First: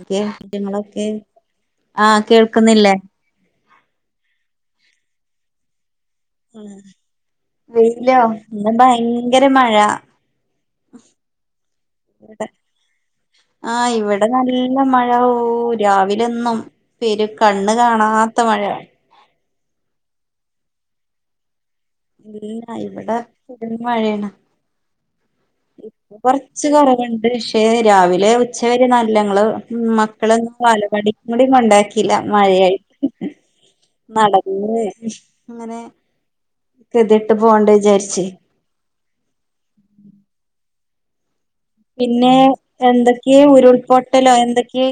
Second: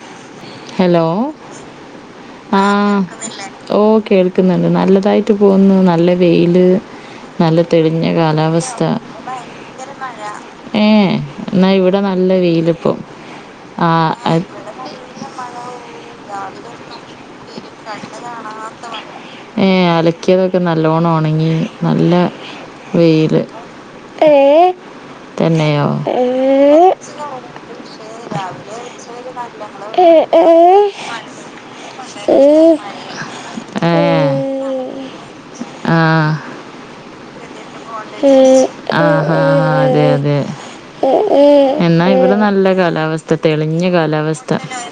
ന്തൊക്കെ ഹലോ വിവരങ്ങളൊക്കെ ആഹ് കേൾക്കുന്നില്ലേ ഓഹ് കേൾക്ക്ന്ന്ണ്ട് നല്ലതായിട്ട് പോകുന്നു നല്ല വെയില് നല്ല തെളിഞ്ഞ വെയിലോ ഇന്ന് കാലാവസ്ഥ ഭയങ്കര മഴ ഏഹ് എന്നാ ഇവിടെ നല്ല വെയിലിപ്പോ ആഹ് അ ല്ല മഴ ഓഹ് രാവിലൊന്നും പെരു കണ്ണ് കാണാത്ത മഴ ഏഹ് അലക്കിയതൊക്കെ നല്ലോണം ഒണങ്ങി ഇല്ല ഇവടെ പെരും മഴേണ് ഏഹ് ഇപ്പ കൊറച്ച് കൊറവ്ണ്ട് പക്ഷേ രാവിലെ ഉച്ച വരെ നല്ലങ്ങള് ഉം മക്കള് വാലവാടി കുടീ കൊണ്ടാക്കിയില്ല മഴയായിട്ട് ഏ നടന്ന് അങ്ങനെ കെതിയെട്ട് പോണ്ടേ ആഹ് ആഹ് അതെ അതെ എന്നാ പിന്നെ ഇവടെ നല്ല കാലാവസ്ഥ എന്തൊക്കെയ തെളിഞ്ഞ ഉരുൾപൊട്ടലോ കാലാവസ്ഥ എന്തൊക്കെയ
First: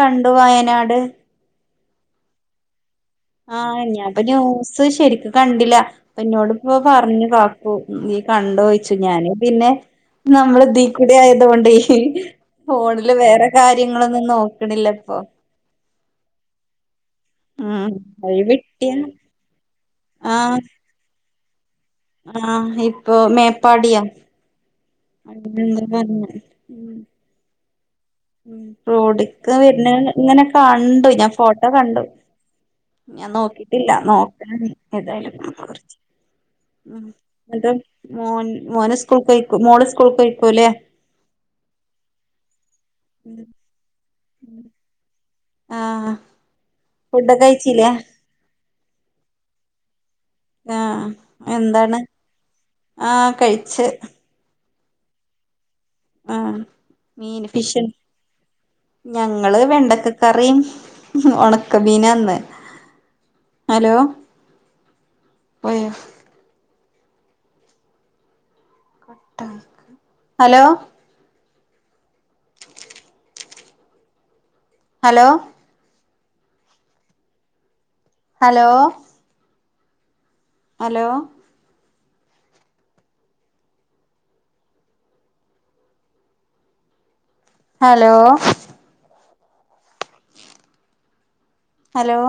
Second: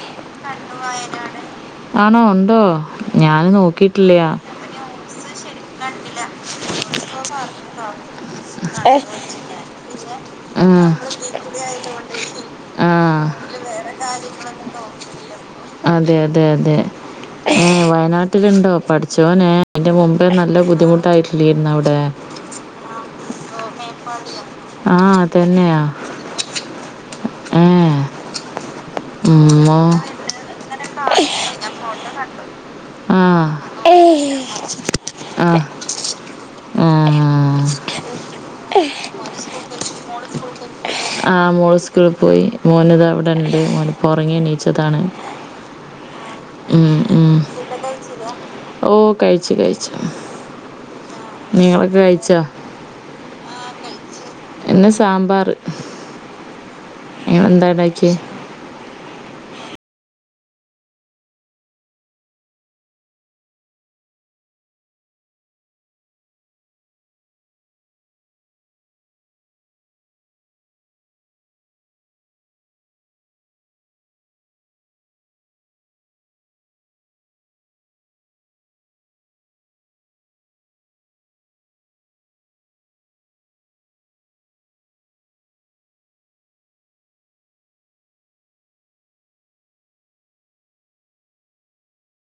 കണ്ടു വയനാട് ആണോ ഉണ്ടോ ഞാൻ ആഹ് നോക്കിയിട്ടില്ല ഞാപ്പ ന്യൂസ് ശരിക്ക് കണ്ടില്ല പ്പന്നോട് ഇപ്പോ പറഞ്ഞു കാക്കു നീ കണ്ടോയിച്ചു ഞാന് പിന്നെ നമ്മള് ആ ദീകുടി ആയത് കൊണ്ട് ആ ഫോണില് വേറെ കാര്യങ്ങളൊന്നും നോക്ക്ണില്ല പ്പൊ അതെ അതെ അതെ ഏഹ് ഉം വഴി വയനാട്ടിലുണ്ടോ വെട്ടിയ പഠച്ചോനേ അയിന്റെ മുമ്പ് നല്ല ആഹ് ബുദ്ധിമുട്ടായിട്ടില്ലേർ ന്നവടെ ആഹ് ഇപ്പൊ മേപ്പാടിയാ ആ [unintelligible] ഏഹ് ഉം റോഡ്ക്ക് വരുന്നഹ് ഇങ്ങെനെ കണ്ടു ഞാൻ ഫോട്ടോ കണ്ടു ആ ഞാൻ നോക്കിട്ടില്ല നോക്കല്നി ഏതായാലും ആ ആ. ഉം ന്നട്ട് മോൻ മോന് സ്കൂൾകഴിക്കും മോള് സ്കൂൾകെഴിക്കുല്ലേ ആഹ് മോള് സ്കൂൾപോയി മോനിതാവടെ ഇണ്ട് ഓന്പ്പോ ഒറങ്ങി എണീച്ചതാണ് ആഹ് ഉം ഉം ഫുഡൊക്കെ കഴിച്ചില്ലേ ഓ കഴിച്ചു കഴിച്ച് ആഹ് എന്താണ് കഴിച്ചോ ആഹ് കഴിച്ച് പിന്നെ സാമ്പാർ ആഹ് നിങ്ങൾ മീന് എന്താ ഫിഷ് ഉണ്ടാക്കിയേ ഞങ്ങള് വെണ്ടക്കക്കറീം ഒണക്കമീനാന്ന് ഹലോ പോയോ കട്ടായ്ക്ക hello hello hello hello hello hello